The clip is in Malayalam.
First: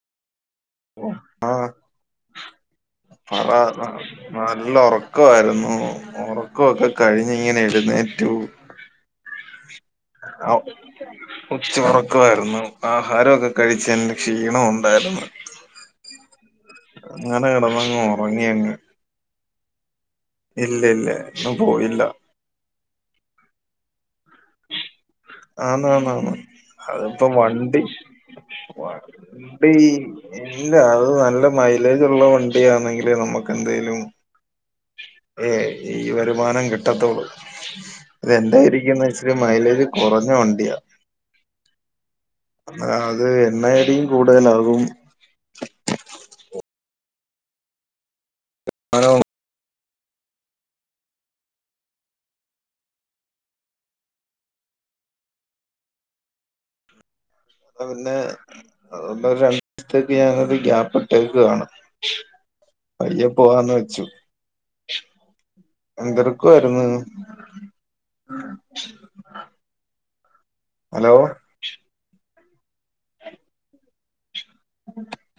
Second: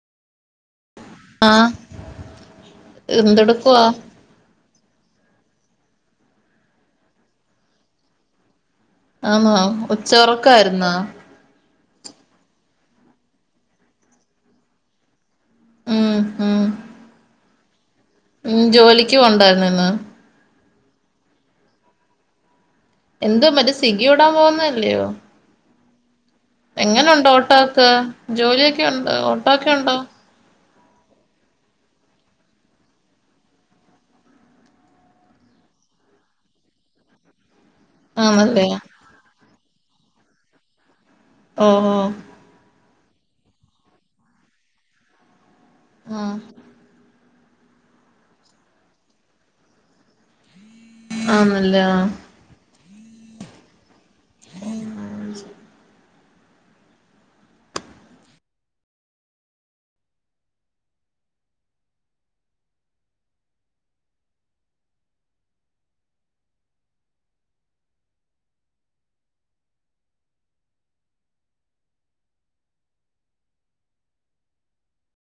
ഓ [unintelligible] ആഹ് പറ എന്തെടുക്കുവാ നല്ല ഉറക്കമായിരുന്നു ഉറക്കമൊക്കെ കഴിഞ്ഞ ഇങ്ങനെ എഴുന്നേറ്റു ആണോ ഉച്ചഒറക്ക ആരുന്നാ ഉച്ച ഉറക്കമായിരുന്നു ആഹാരമൊക്കെ കഴിച്ചതിന്റെ ക്ഷീണ ഉണ്ടായിരുന്നു ഉം ഉം അങ്ങനെ ഇടന്നങ്ങ് ഉറങ്ങിയങ്ങ് ഒക്ക ഉണ്ടായിരുന്നന്ന് ഇല്ല ഇല്ല ഇന്ന് പോയില്ല എന്തോ മറ്റേ സ്വിഗി വിടാൻ പോകുന്നതല്ലയോ ആന്ന് ആന്ന്ആന്ന് അതിപ്പോ എങ്ങനുണ്ട് വണ്ടി ഓട്ടോക്കെ ജോലിയൊക്കെ ഉണ്ടോ ഓട്ടോക്കെ വണ്ടി ഉണ്ടോ ഇല്ല അത് നല്ല മൈലേജ്ള്ള വണ്ടിയാണെങ്കിൽ നമ്മുക്ക് എന്തേലും ഏ ഈ വരുമാനം കിട്ടത്തോള്ളൂ ആന്നല്ലേ ഇതെന്തായിരിക്കുംന്ന് വെച്ചല് മൈലേജ് കുറഞ്ഞ വണ്ടിയാ ഓ ഓ അത് എണ്ണആയിരിക്കും കൂടുതലാകും ആഹ് ആണോ ആണല്ലോ [unintelligible] പിന്നെ ഒന്ന് രണ്ട് ദിവസത്തേക്ക് ഞാനത് ഗ്യാപ്പ് ഇട്ടേക്കുവാണ് പയ്യെ പോവാന്ന് വെച്ചു എന്തെടുക്കുവായിരുന്നു ഹലോ [unintelligible]